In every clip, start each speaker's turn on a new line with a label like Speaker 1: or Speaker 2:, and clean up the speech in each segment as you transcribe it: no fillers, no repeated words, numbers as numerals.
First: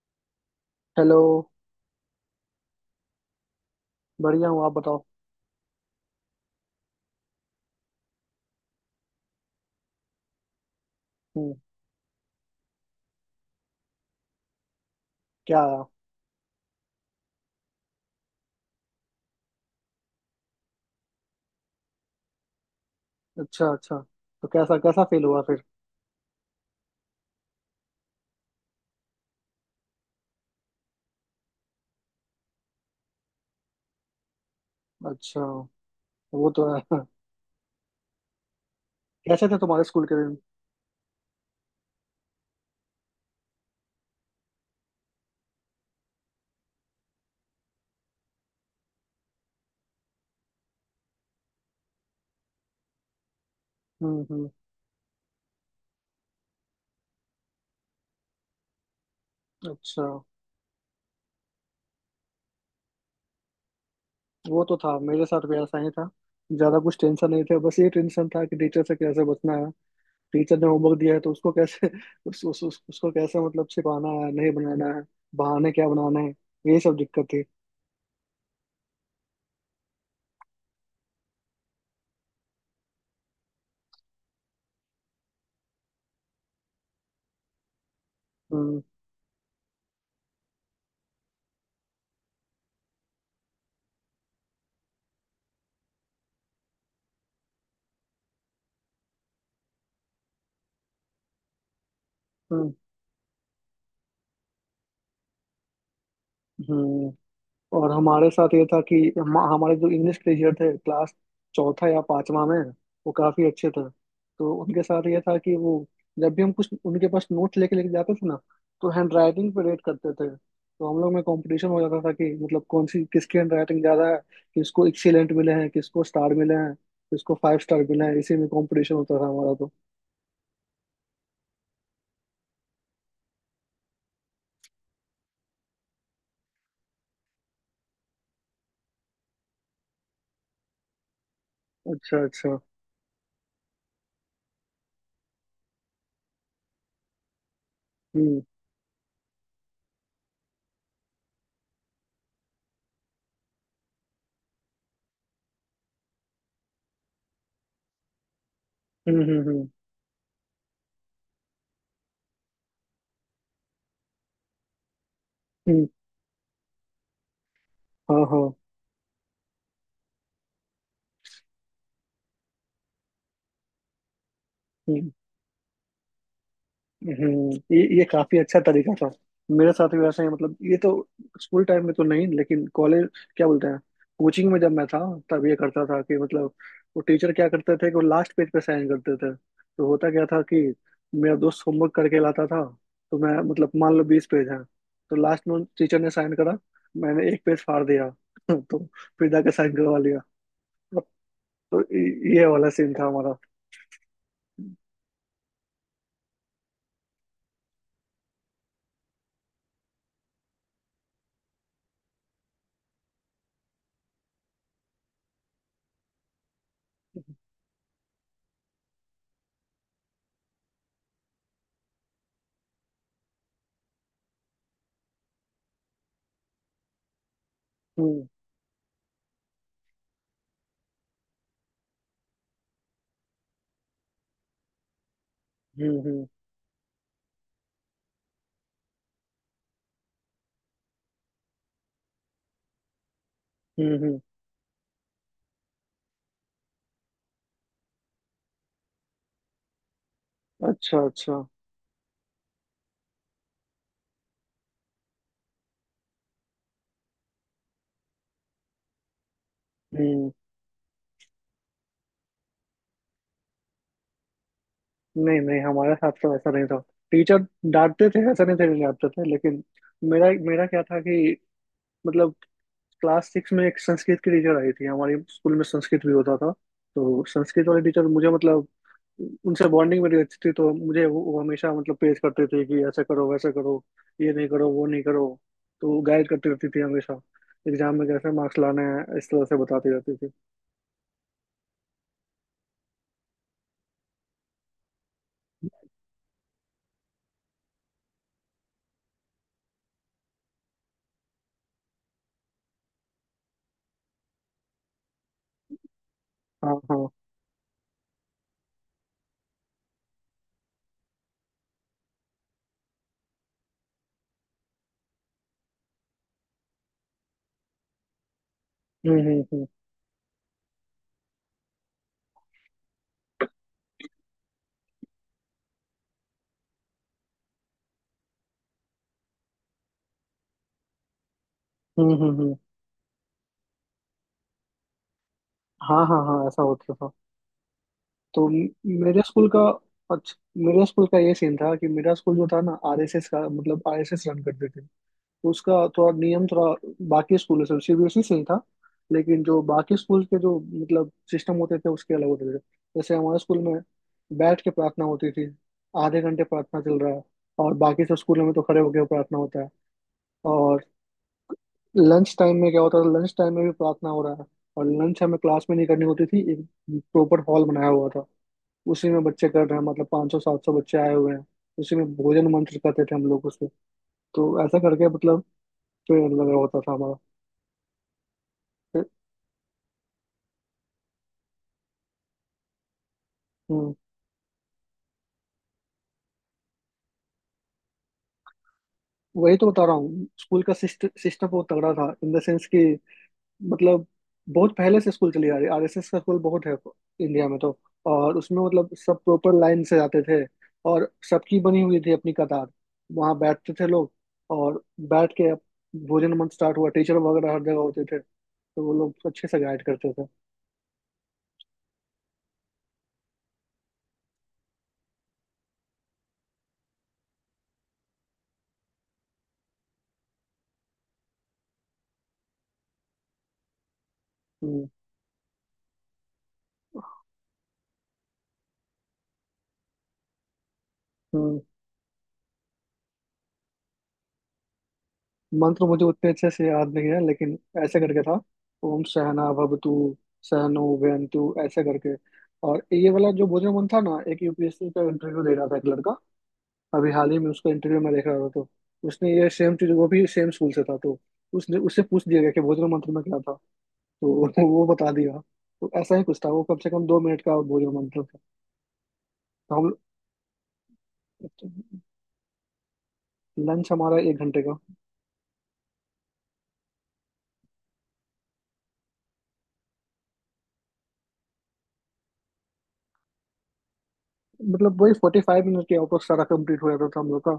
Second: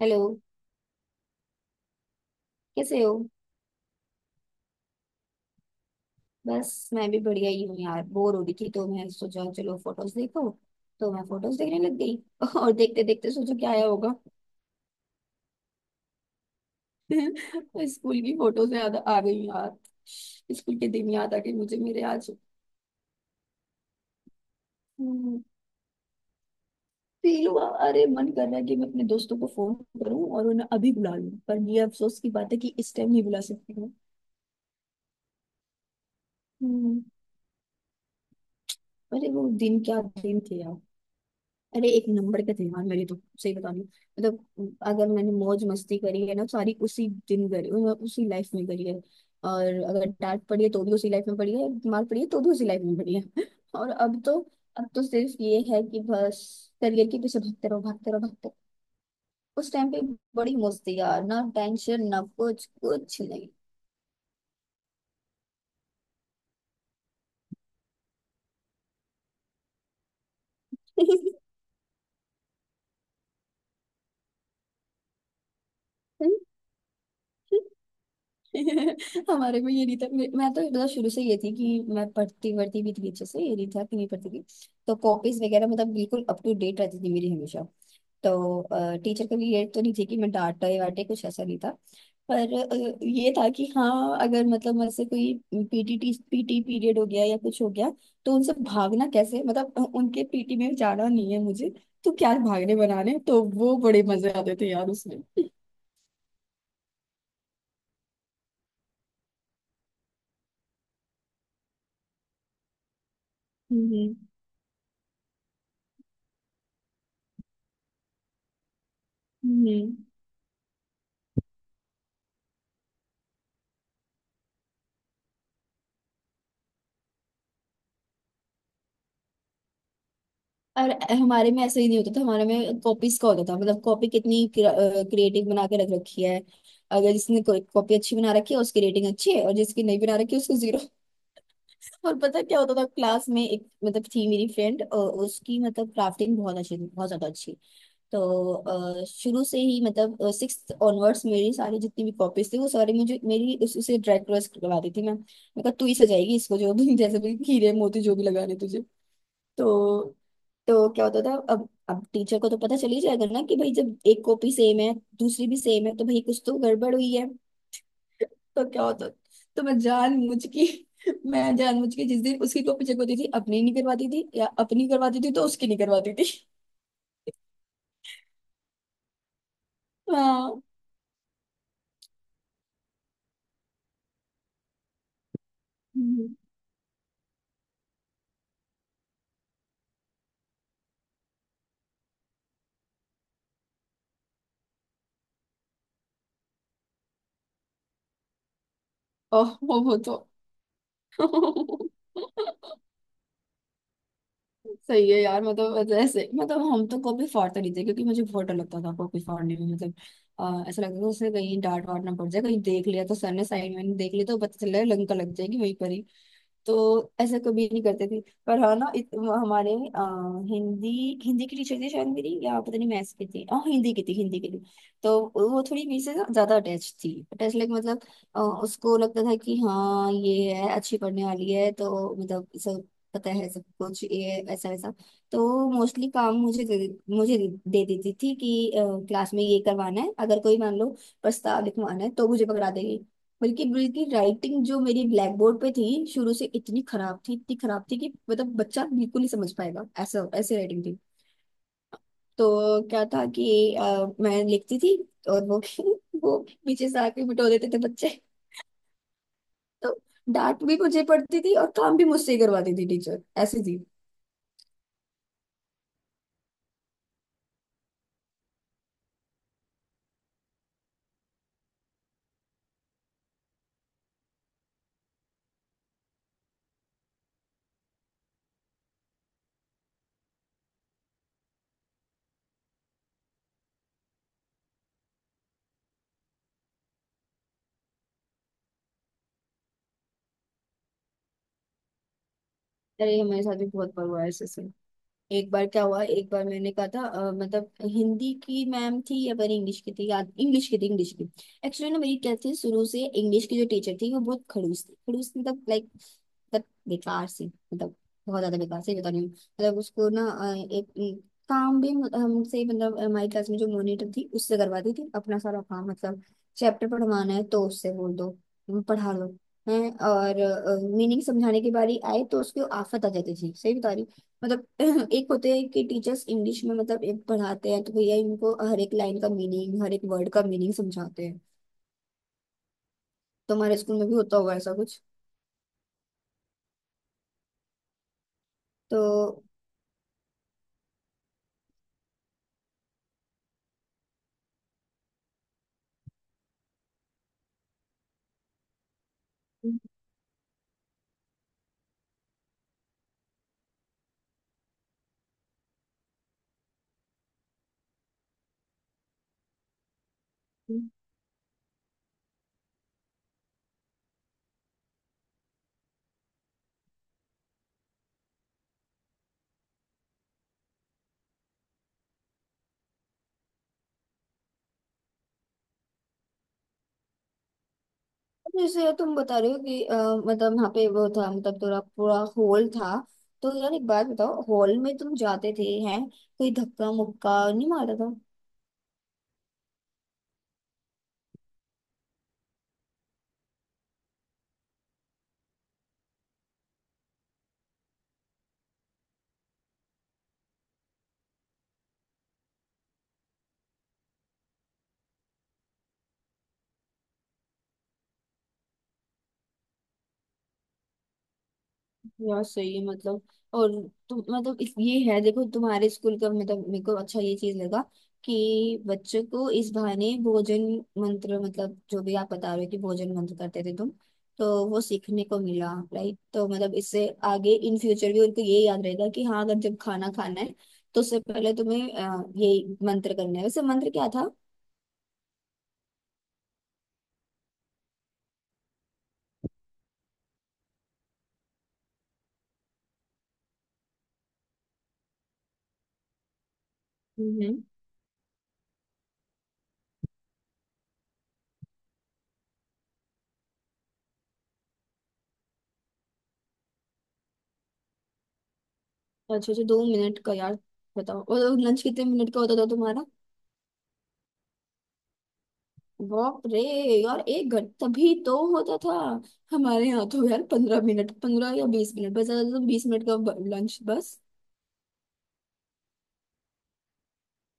Speaker 1: Hello.
Speaker 2: Hello.
Speaker 1: कैसे हो?
Speaker 2: बढ़िया हूँ, आप बताओ।
Speaker 1: बस मैं भी बढ़िया ही हूँ यार। बोर हो रही थी तो मैं सोचा चलो फोटोज देखो। तो मैं
Speaker 2: हम्म
Speaker 1: फोटोज देखने लग गई। और देखते देखते सोचो क्या आया होगा।
Speaker 2: क्या आया?
Speaker 1: स्कूल की फोटोज याद आ गई यार। स्कूल के दिन याद आ गए मुझे मेरे आज।
Speaker 2: अच्छा अच्छा। तो कैसा कैसा फेल हुआ
Speaker 1: हम्म।
Speaker 2: फिर?
Speaker 1: फील हुआ। अरे मन कर रहा है कि मैं अपने दोस्तों को फोन करूं और उन्हें अभी बुला लूं, पर ये अफसोस की बात है कि इस टाइम नहीं बुला सकती हूँ।
Speaker 2: अच्छा, वो तो है।
Speaker 1: हम्म। अरे वो
Speaker 2: कैसे थे
Speaker 1: दिन
Speaker 2: तुम्हारे
Speaker 1: क्या
Speaker 2: स्कूल के दिन?
Speaker 1: दिन थे यार। अरे एक नंबर के थे यार मेरे तो, सही बता रही हूँ। मतलब अगर मैंने मौज मस्ती करी है ना सारी उसी दिन करी, उसी लाइफ में करी है। और अगर डांट पड़ी है तो भी उसी लाइफ में पड़ी है, मार पड़ी है तो भी उसी लाइफ में पड़ी है। और अब तो,
Speaker 2: हम्म।
Speaker 1: अब तो सिर्फ ये है कि बस करियर के पीछे भागते रहो, भागते रहो, भागते रहो। उस टाइम पे
Speaker 2: अच्छा,
Speaker 1: बड़ी मौज थी यार, ना टेंशन ना कुछ, कुछ नहीं।
Speaker 2: वो तो था, मेरे साथ भी ऐसा ही था। ज्यादा कुछ टेंशन नहीं था, बस ये टेंशन था कि टीचर से कैसे बचना है। टीचर ने होमवर्क दिया है तो उसको कैसे उसको कैसे मतलब छिपाना है, नहीं बनाना है, बहाने क्या बनाना है। ये सब दिक्कत थी।
Speaker 1: हमारे में ये नहीं था। मैं तो मतलब शुरू से ये थी कि मैं पढ़ती पढ़ती भी थी अच्छे से, ये नहीं था कि नहीं पढ़ती थी। तो कॉपीज वगैरह मतलब बिल्कुल अप टू डेट रहती थी मेरी हमेशा। तो
Speaker 2: हम्म
Speaker 1: टीचर कभी ये तो नहीं थी कि मैं डांटे वाटे, कुछ ऐसा नहीं था। पर ये था कि हाँ, अगर मतलब मुझसे कोई पीटी पीटी पीरियड हो गया या कुछ हो गया, तो उनसे भागना कैसे, मतलब उनके पीटी में जाना नहीं है मुझे। तो क्या
Speaker 2: हम्म
Speaker 1: भागने बनाने, तो वो बड़े मजे आते थे यार उसमें।
Speaker 2: हम्म। और हमारे साथ ये था कि हमारे जो इंग्लिश टीचर थे क्लास चौथा या पांचवा में, वो काफी अच्छे थे।
Speaker 1: हम्म।
Speaker 2: तो उनके साथ ये था कि वो जब भी हम कुछ उनके पास नोट्स लेके लेके जाते थे ना, तो हैंड राइटिंग पे रेट
Speaker 1: हम्म।
Speaker 2: करते थे। तो हम लोग में कंपटीशन हो जाता था कि मतलब कौन सी किसकी हैंड राइटिंग ज्यादा है, किसको एक्सीलेंट मिले हैं, किसको स्टार मिले हैं, किसको फाइव स्टार मिले हैं। इसी में कंपटीशन होता था हमारा। तो
Speaker 1: और हमारे में ऐसा ही नहीं होता था, हमारे में कॉपीज का होता था। मतलब कॉपी कितनी क्रिएटिव बना के रख रखी है। अगर जिसने कॉपी अच्छी बना रखी है उसकी रेटिंग अच्छी है, और जिसकी नहीं बना रखी है उसको जीरो। और
Speaker 2: अच्छा
Speaker 1: पता
Speaker 2: अच्छा।
Speaker 1: क्या होता था क्लास में, एक मतलब थी मेरी फ्रेंड, उसकी मतलब क्राफ्टिंग बहुत अच्छी थी, बहुत ज्यादा अच्छी। तो
Speaker 2: हम्म
Speaker 1: शुरू से ही मतलब सिक्स ऑनवर्ड्स मेरी सारी जितनी भी कॉपीज थी वो सारी मुझे, मेरी उसे ड्राई क्रॉस करवा दी थी। मैं कहा तू ही सजाएगी इसको, जो भी जैसे भी हीरे मोती जो भी लगाने तुझे।
Speaker 2: हम्म हम्म हम्म
Speaker 1: तो तो क्या होता था, अब टीचर को तो पता चल ही जाएगा ना कि भाई जब एक कॉपी सेम है, दूसरी भी
Speaker 2: हम्म,
Speaker 1: सेम है तो भाई कुछ तो गड़बड़ हुई है।
Speaker 2: हाँ हाँ।
Speaker 1: तो क्या होता, तो मैं जानबूझ के, मैं जानबूझ के जिस दिन उसकी कॉपी चेक होती थी अपनी नहीं करवाती थी, या अपनी करवाती थी तो उसकी नहीं करवाती थी।
Speaker 2: ये काफी अच्छा तरीका था। मेरे साथ भी वैसा ही, मतलब
Speaker 1: हाँ।
Speaker 2: ये तो स्कूल टाइम में तो नहीं, लेकिन कॉलेज, क्या बोलते हैं, कोचिंग में जब मैं था तब ये करता था कि
Speaker 1: हम्म।
Speaker 2: मतलब वो टीचर क्या करते थे कि वो लास्ट पेज पे साइन करते थे। तो होता क्या था कि मेरा दोस्त होमवर्क करके लाता था। तो मैं मतलब मान लो 20 पेज है तो लास्ट में टीचर ने साइन करा, मैंने एक पेज फाड़ दिया तो फिर जाके
Speaker 1: ओह,
Speaker 2: साइन
Speaker 1: वो
Speaker 2: करवा
Speaker 1: तो।
Speaker 2: लिया। तो ये वाला सीन था हमारा।
Speaker 1: सही है यार। मतलब ऐसे, मतलब हम तो कॉपी फाड़ते नहीं थे क्योंकि मुझे बहुत डर लगता था कॉपी फाड़ने में। मतलब ऐसा लगता था उसे, कहीं डांट वाट ना पड़ जाए, कहीं देख लिया तो सर ने साइड में देख लिया तो पता चल रहा है लंका लग जाएगी वहीं पर ही। तो ऐसा कभी नहीं करते थे। पर हाँ ना हमारे आ, हिंदी हिंदी की टीचर थी शायद मेरी, या पता नहीं मैथ्स की थी, हाँ हिंदी की थी, हिंदी की थी। तो वो थोड़ी मेरे से ना ज्यादा अटैच थी, अटैच लाइक मतलब
Speaker 2: हम्म
Speaker 1: उसको लगता था कि हाँ ये है अच्छी पढ़ने वाली है, तो मतलब सब पता है सब कुछ ये ऐसा वैसा। तो
Speaker 2: हम्म
Speaker 1: मोस्टली
Speaker 2: हम्म
Speaker 1: काम मुझे दे देती थी कि क्लास में ये करवाना है, अगर कोई मान लो प्रस्ताव लिखवाना है तो मुझे पकड़ा देगी। बल्कि
Speaker 2: हम्म
Speaker 1: बल्कि
Speaker 2: हम्म,
Speaker 1: राइटिंग जो मेरी ब्लैक बोर्ड पे थी शुरू से इतनी खराब थी, इतनी खराब थी कि मतलब बच्चा बिल्कुल नहीं समझ पाएगा, ऐसा ऐसी राइटिंग
Speaker 2: अच्छा
Speaker 1: थी।
Speaker 2: अच्छा।
Speaker 1: तो क्या था कि मैं लिखती थी और वो वो पीछे से आके बिठो देते थे बच्चे। तो
Speaker 2: हम्म।
Speaker 1: डांट भी मुझे पड़ती थी और काम भी मुझसे ही करवाती थी, टीचर ऐसी थी।
Speaker 2: नहीं नहीं, हमारे साथ तो ऐसा नहीं था। टीचर डांटते थे, ऐसा नहीं थे कि डांटते थे, लेकिन मेरा मेरा क्या था कि मतलब क्लास सिक्स में एक संस्कृत की टीचर आई थी। हमारे स्कूल में संस्कृत भी होता था। तो संस्कृत वाले टीचर मुझे मतलब उनसे बॉन्डिंग मेरी अच्छी थी। तो मुझे वो हमेशा मतलब पेश करते थे कि ऐसा करो वैसा करो, ये नहीं करो वो नहीं करो। तो गाइड करती रहती थी हमेशा। एग्जाम में कैसे मार्क्स लाने हैं इस तरह से बताती रहती थी।
Speaker 1: अरे हमारे साथ भी बहुत बार हुआ है ऐसे ऐसे। एक बार क्या हुआ, एक बार मैंने कहा था मतलब हिंदी की मैम थी या पता इंग्लिश की थी, याद इंग्लिश की थी, इंग्लिश की। एक्चुअली ना मेरी क्या थी, शुरू से इंग्लिश की जो टीचर थी वो बहुत खड़ूस थी, खड़ूस मतलब लाइक मतलब
Speaker 2: हाँ हाँ।
Speaker 1: बेकार सी, मतलब बहुत ज्यादा बेकार सी बता रही हूँ। मतलब उसको ना एक एक काम भी हमसे, मतलब हमारी क्लास में जो मॉनिटर थी उससे करवाती थी अपना सारा काम। मतलब चैप्टर पढ़वाना है तो उससे बोल दो पढ़ा
Speaker 2: हम्म
Speaker 1: लो।
Speaker 2: हम्म हम्म
Speaker 1: हैं, और मीनिंग समझाने की बारी आए तो उसको आफत आ जाती थी, सही बता रही हूँ। मतलब एक होते हैं कि टीचर्स इंग्लिश में मतलब एक पढ़ाते हैं तो भैया इनको हर एक लाइन का मीनिंग, हर एक वर्ड का मीनिंग समझाते हैं।
Speaker 2: हम्म हम्म हम्म।
Speaker 1: तो हमारे स्कूल में भी होता होगा ऐसा कुछ
Speaker 2: हाँ हाँ हाँ, ऐसा होता था। तो म- मेरे
Speaker 1: तो।
Speaker 2: स्कूल का, अच्छा, मेरे स्कूल का ये सीन था कि मेरा स्कूल जो था ना आरएसएस का, मतलब आरएसएस रन करते थे। तो उसका थोड़ा नियम, थोड़ा बाकी स्कूलों से, सीबीएसई से ही था, लेकिन जो बाकी स्कूल के जो मतलब सिस्टम होते थे उसके अलग होते थे। जैसे हमारे स्कूल में बैठ के प्रार्थना होती थी, आधे घंटे प्रार्थना चल रहा है। और बाकी सब स्कूलों में तो खड़े होकर प्रार्थना होता है। और
Speaker 1: हम्म।
Speaker 2: लंच टाइम में क्या होता था, लंच टाइम में भी प्रार्थना हो रहा है। और लंच हमें क्लास में नहीं करनी होती थी, एक प्रॉपर हॉल बनाया हुआ था, उसी में बच्चे कर रहे हैं। मतलब 500 700 बच्चे आए हुए हैं उसी में। भोजन मंत्र करते थे हम लोग उसमें। तो ऐसा करके मतलब पेड़ लगा होता था हमारा।
Speaker 1: जैसे
Speaker 2: फिर-
Speaker 1: तुम बता रहे हो कि मतलब वहाँ पे वो था, मतलब थोड़ा पूरा हॉल था। तो यार एक
Speaker 2: हम्म,
Speaker 1: बात बताओ, हॉल में तुम जाते थे, हैं कोई धक्का मुक्का नहीं मारता था?
Speaker 2: वही तो बता रहा हूँ, स्कूल का सिस्टम बहुत तगड़ा था। इन द सेंस कि मतलब बहुत पहले से स्कूल चली आ रही, आरएसएस का स्कूल बहुत है इंडिया में। तो और उसमें मतलब सब प्रॉपर लाइन से जाते थे। और सबकी बनी हुई थी अपनी कतार, वहां बैठते थे लोग। और बैठ के भोजन मंत्र स्टार्ट हुआ, टीचर वगैरह हर जगह होते थे, तो वो लोग अच्छे से गाइड करते थे।
Speaker 1: यार सही है मतलब। और तुम मतलब इस ये है देखो, तुम्हारे स्कूल का मतलब मेरे को अच्छा ये चीज लगा कि बच्चों को इस बहाने भोजन मंत्र, मतलब जो भी आप बता रहे हो कि भोजन मंत्र करते थे तुम, तो वो
Speaker 2: हम्म।
Speaker 1: सीखने को मिला, राइट? तो मतलब इससे आगे इन फ्यूचर भी उनको ये याद रहेगा कि हाँ अगर जब खाना खाना है तो उससे पहले
Speaker 2: हम्म,
Speaker 1: तुम्हें ये मंत्र करना है। वैसे मंत्र क्या था?
Speaker 2: मंत्र मुझे उतने अच्छे से याद नहीं है, लेकिन ऐसे करके था, ओम सहना भवतु, सहनो वैनतु, ऐसे करके। और ये वाला जो भोजन मन था ना, एक यूपीएससी का इंटरव्यू दे रहा था एक लड़का अभी हाल ही में,
Speaker 1: हम्म।
Speaker 2: उसका इंटरव्यू में देख रहा था। तो उसने ये सेम चीज, वो भी सेम स्कूल से था। तो उसने, उससे पूछ दिया गया कि भोजन मंत्र में क्या था, तो वो बता दिया। तो ऐसा ही कुछ था। वो कम से कम 2 मिनट का भोजन मंत्र था।
Speaker 1: अच्छा अच्छा,
Speaker 2: तो
Speaker 1: दो
Speaker 2: हम
Speaker 1: मिनट का यार! बताओ, और लंच कितने मिनट का होता था तुम्हारा?
Speaker 2: लंच हमारा 1 घंटे का।
Speaker 1: बाप रे! यार 1 घंटा, तभी तो होता था। हमारे यहाँ तो यार 15 मिनट, 15 या 20 मिनट बस, ज्यादा तो 20 मिनट का लंच बस।
Speaker 2: मतलब वही 45 मिनट के आउट ऑफ सारा कंप्लीट हो जाता था हम लोग का।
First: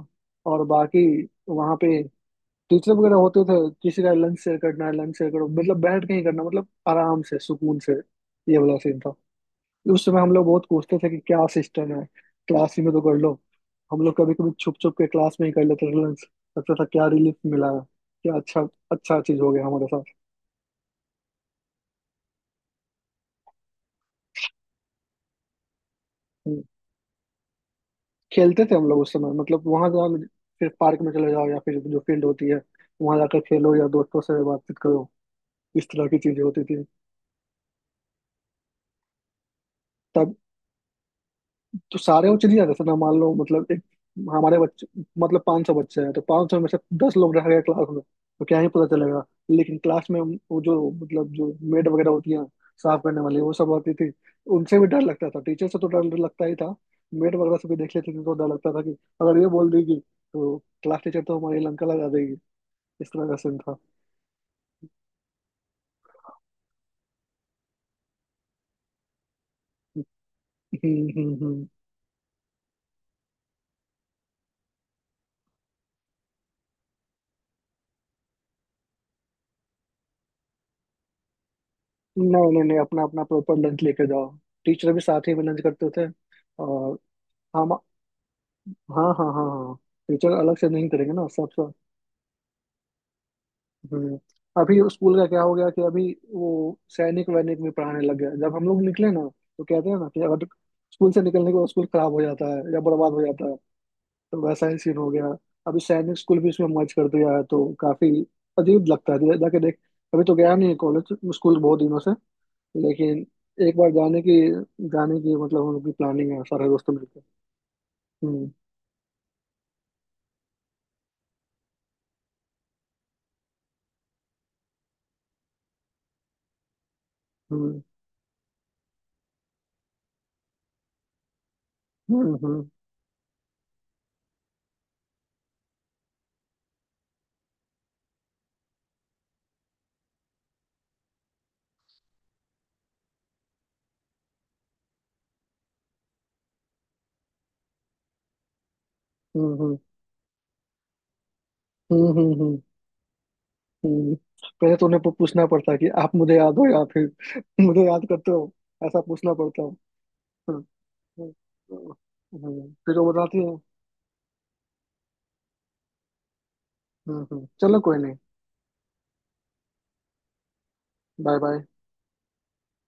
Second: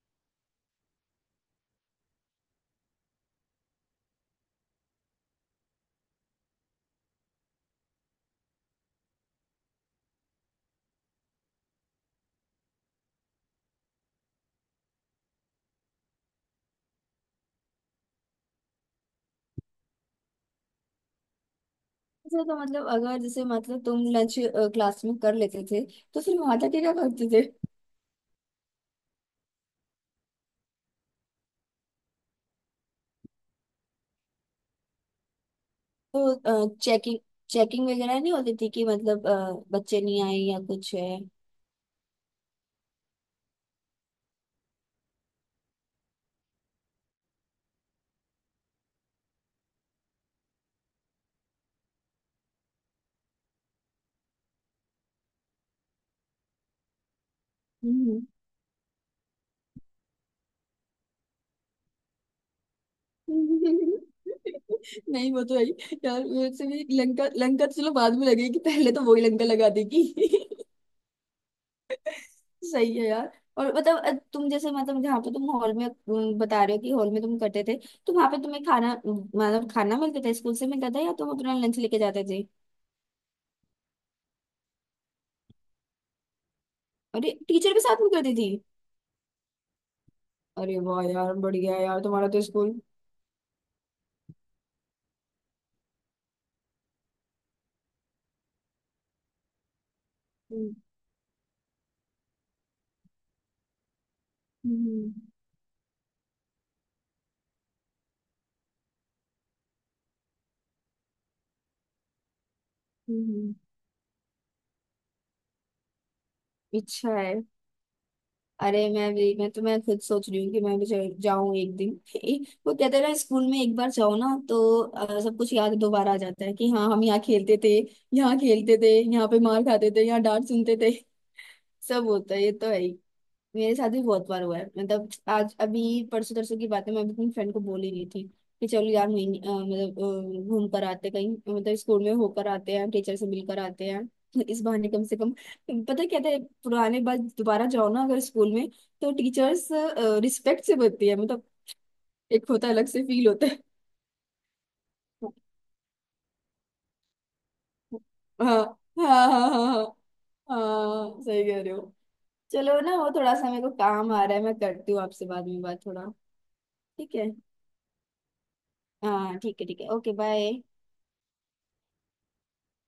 Speaker 2: और बाकी वहाँ पे टीचर वगैरह होते थे। किसी का लंच शेयर करना है, लंच शेयर करो, मतलब बैठ के ही करना, मतलब आराम से सुकून से। ये वाला सीन था। उस समय हम लोग बहुत पूछते थे कि क्या सिस्टम है, क्लास ही में तो कर लो। हम लोग कभी कभी छुप छुप के क्लास में ही कर लेते थे लंच। लगता था क्या रिलीफ मिला है, क्या अच्छा अच्छा चीज हो गया हमारे साथ।
Speaker 1: अच्छा, तो मतलब अगर जैसे मतलब तुम लंच क्लास में कर लेते थे तो फिर वहां
Speaker 2: हम्म।
Speaker 1: जाके क्या करते थे?
Speaker 2: खेलते थे हम लोग उस समय। मतलब वहां जाओ, फिर पार्क में चले जाओ, या फिर जो फील्ड होती है वहां जाकर खेलो, या दोस्तों से बातचीत करो। इस तरह की चीजें होती
Speaker 1: तो
Speaker 2: थी।
Speaker 1: चेकिंग, चेकिंग वगैरह नहीं होती थी कि मतलब बच्चे नहीं
Speaker 2: तब
Speaker 1: आए या कुछ है?
Speaker 2: तो सारे वो चले जाते थे ना। मान लो मतलब एक हमारे बच्चे, मतलब 500 बच्चे हैं, तो 500 में से 10 लोग रह गए क्लास में, तो क्या ही पता चलेगा। लेकिन क्लास में वो जो मतलब जो मेड वगैरह होती हैं, साफ करने वाली, वो सब आती थी। उनसे भी डर लगता था, टीचर से तो डर लगता ही था, मेड वगैरह से भी देख लेते
Speaker 1: हम्म।
Speaker 2: थे तो डर लगता था कि अगर ये बोल देगी तो क्लास टीचर तो हमारी लंका लगा देगी। इस तरह का सीन था।
Speaker 1: नहीं, वो तो है ही। यार वैसे भी, लंका लंका तो चलो बाद में लगेगी, पहले तो वही लंका लगा देगी।
Speaker 2: हम्म हम्म हम्म।
Speaker 1: सही है यार। और मतलब तुम जैसे मतलब जहाँ पे तुम हॉल में बता रहे हो कि हॉल में तुम करते थे, तो वहां पे तुम्हें खाना मतलब खाना मिलता था, स्कूल से मिलता था या तुम अपना लंच लेके जाते
Speaker 2: नहीं
Speaker 1: थे?
Speaker 2: नहीं नहीं, अपना अपना प्रॉपर लंच लेके जाओ। टीचर भी साथ ही में लंच करते थे। और
Speaker 1: अरे,
Speaker 2: हम,
Speaker 1: टीचर भी साथ में करती थी?
Speaker 2: हाँ हाँ हाँ हाँ, टीचर अलग से
Speaker 1: अरे
Speaker 2: नहीं
Speaker 1: वाह
Speaker 2: करेंगे ना,
Speaker 1: यार,
Speaker 2: सब सब।
Speaker 1: बढ़िया है यार तुम्हारा तो स्कूल।
Speaker 2: हम्म। अभी स्कूल का क्या हो गया कि अभी वो सैनिक वैनिक में पढ़ाने लग गया जब हम लोग निकले ना। तो कहते हैं ना कि अगर
Speaker 1: हम्म।
Speaker 2: स्कूल से निकलने के बाद स्कूल खराब हो जाता है या बर्बाद हो जाता है, तो वैसा ही सीन हो
Speaker 1: हम्म,
Speaker 2: गया। अभी सैनिक स्कूल भी इसमें मर्ज कर दिया है तो काफी अजीब लगता है जाके देख। अभी तो गया नहीं है कॉलेज स्कूल बहुत दिनों से, लेकिन
Speaker 1: हम्म।
Speaker 2: एक बार जाने की, मतलब हम लोग की प्लानिंग है सारे दोस्तों
Speaker 1: अच्छा
Speaker 2: मिलकर।
Speaker 1: है।
Speaker 2: हम्म
Speaker 1: अरे मैं भी, मैं खुद सोच रही हूँ कि मैं भी जाऊँ एक दिन। वो कहते हैं ना, स्कूल में एक बार जाओ ना तो सब कुछ याद दोबारा आ जाता है कि हाँ हम यहाँ खेलते थे,
Speaker 2: हम्म
Speaker 1: यहाँ खेलते थे, यहाँ पे मार खाते थे, यहाँ डांट सुनते थे। सब
Speaker 2: हम्म
Speaker 1: होता है, ये
Speaker 2: हम्म
Speaker 1: तो है ही। मेरे साथ भी बहुत बार हुआ है मतलब, आज अभी परसों तरसों की बात है, मैं अभी अपनी फ्रेंड को बोल ही रही थी कि चलो यार महीने मतलब घूम कर आते कहीं, मतलब स्कूल में होकर आते हैं, टीचर से मिलकर आते हैं। इस बहाने कम से कम पता क्या था, पुराने बात दोबारा जाओ ना अगर स्कूल में, तो
Speaker 2: हम्म
Speaker 1: टीचर्स
Speaker 2: हम्म
Speaker 1: रिस्पेक्ट से बोलती है, मतलब
Speaker 2: हम्म हम्म,
Speaker 1: एक
Speaker 2: हम्म,
Speaker 1: होता है अलग से फील होता है।
Speaker 2: हम्म, पहले तो उन्हें पूछना पड़ता है कि आप मुझे याद हो, या फिर मुझे याद करते हो।
Speaker 1: हाँ,
Speaker 2: ऐसा
Speaker 1: हाँ,
Speaker 2: पूछना
Speaker 1: हाँ,
Speaker 2: पड़ता है।
Speaker 1: हाँ। हाँ,
Speaker 2: हम्म,
Speaker 1: हाँ, सही कह रहे
Speaker 2: हम्म,
Speaker 1: हो। चलो ना,
Speaker 2: फिर
Speaker 1: वो
Speaker 2: वो
Speaker 1: थोड़ा
Speaker 2: बताती
Speaker 1: सा
Speaker 2: है।
Speaker 1: मेरे को काम आ रहा है, मैं करती हूँ आपसे बाद में बात, थोड़ा। ठीक है।
Speaker 2: चलो कोई नहीं।
Speaker 1: हाँ ठीक है, ठीक है, ओके बाय।
Speaker 2: Bye bye.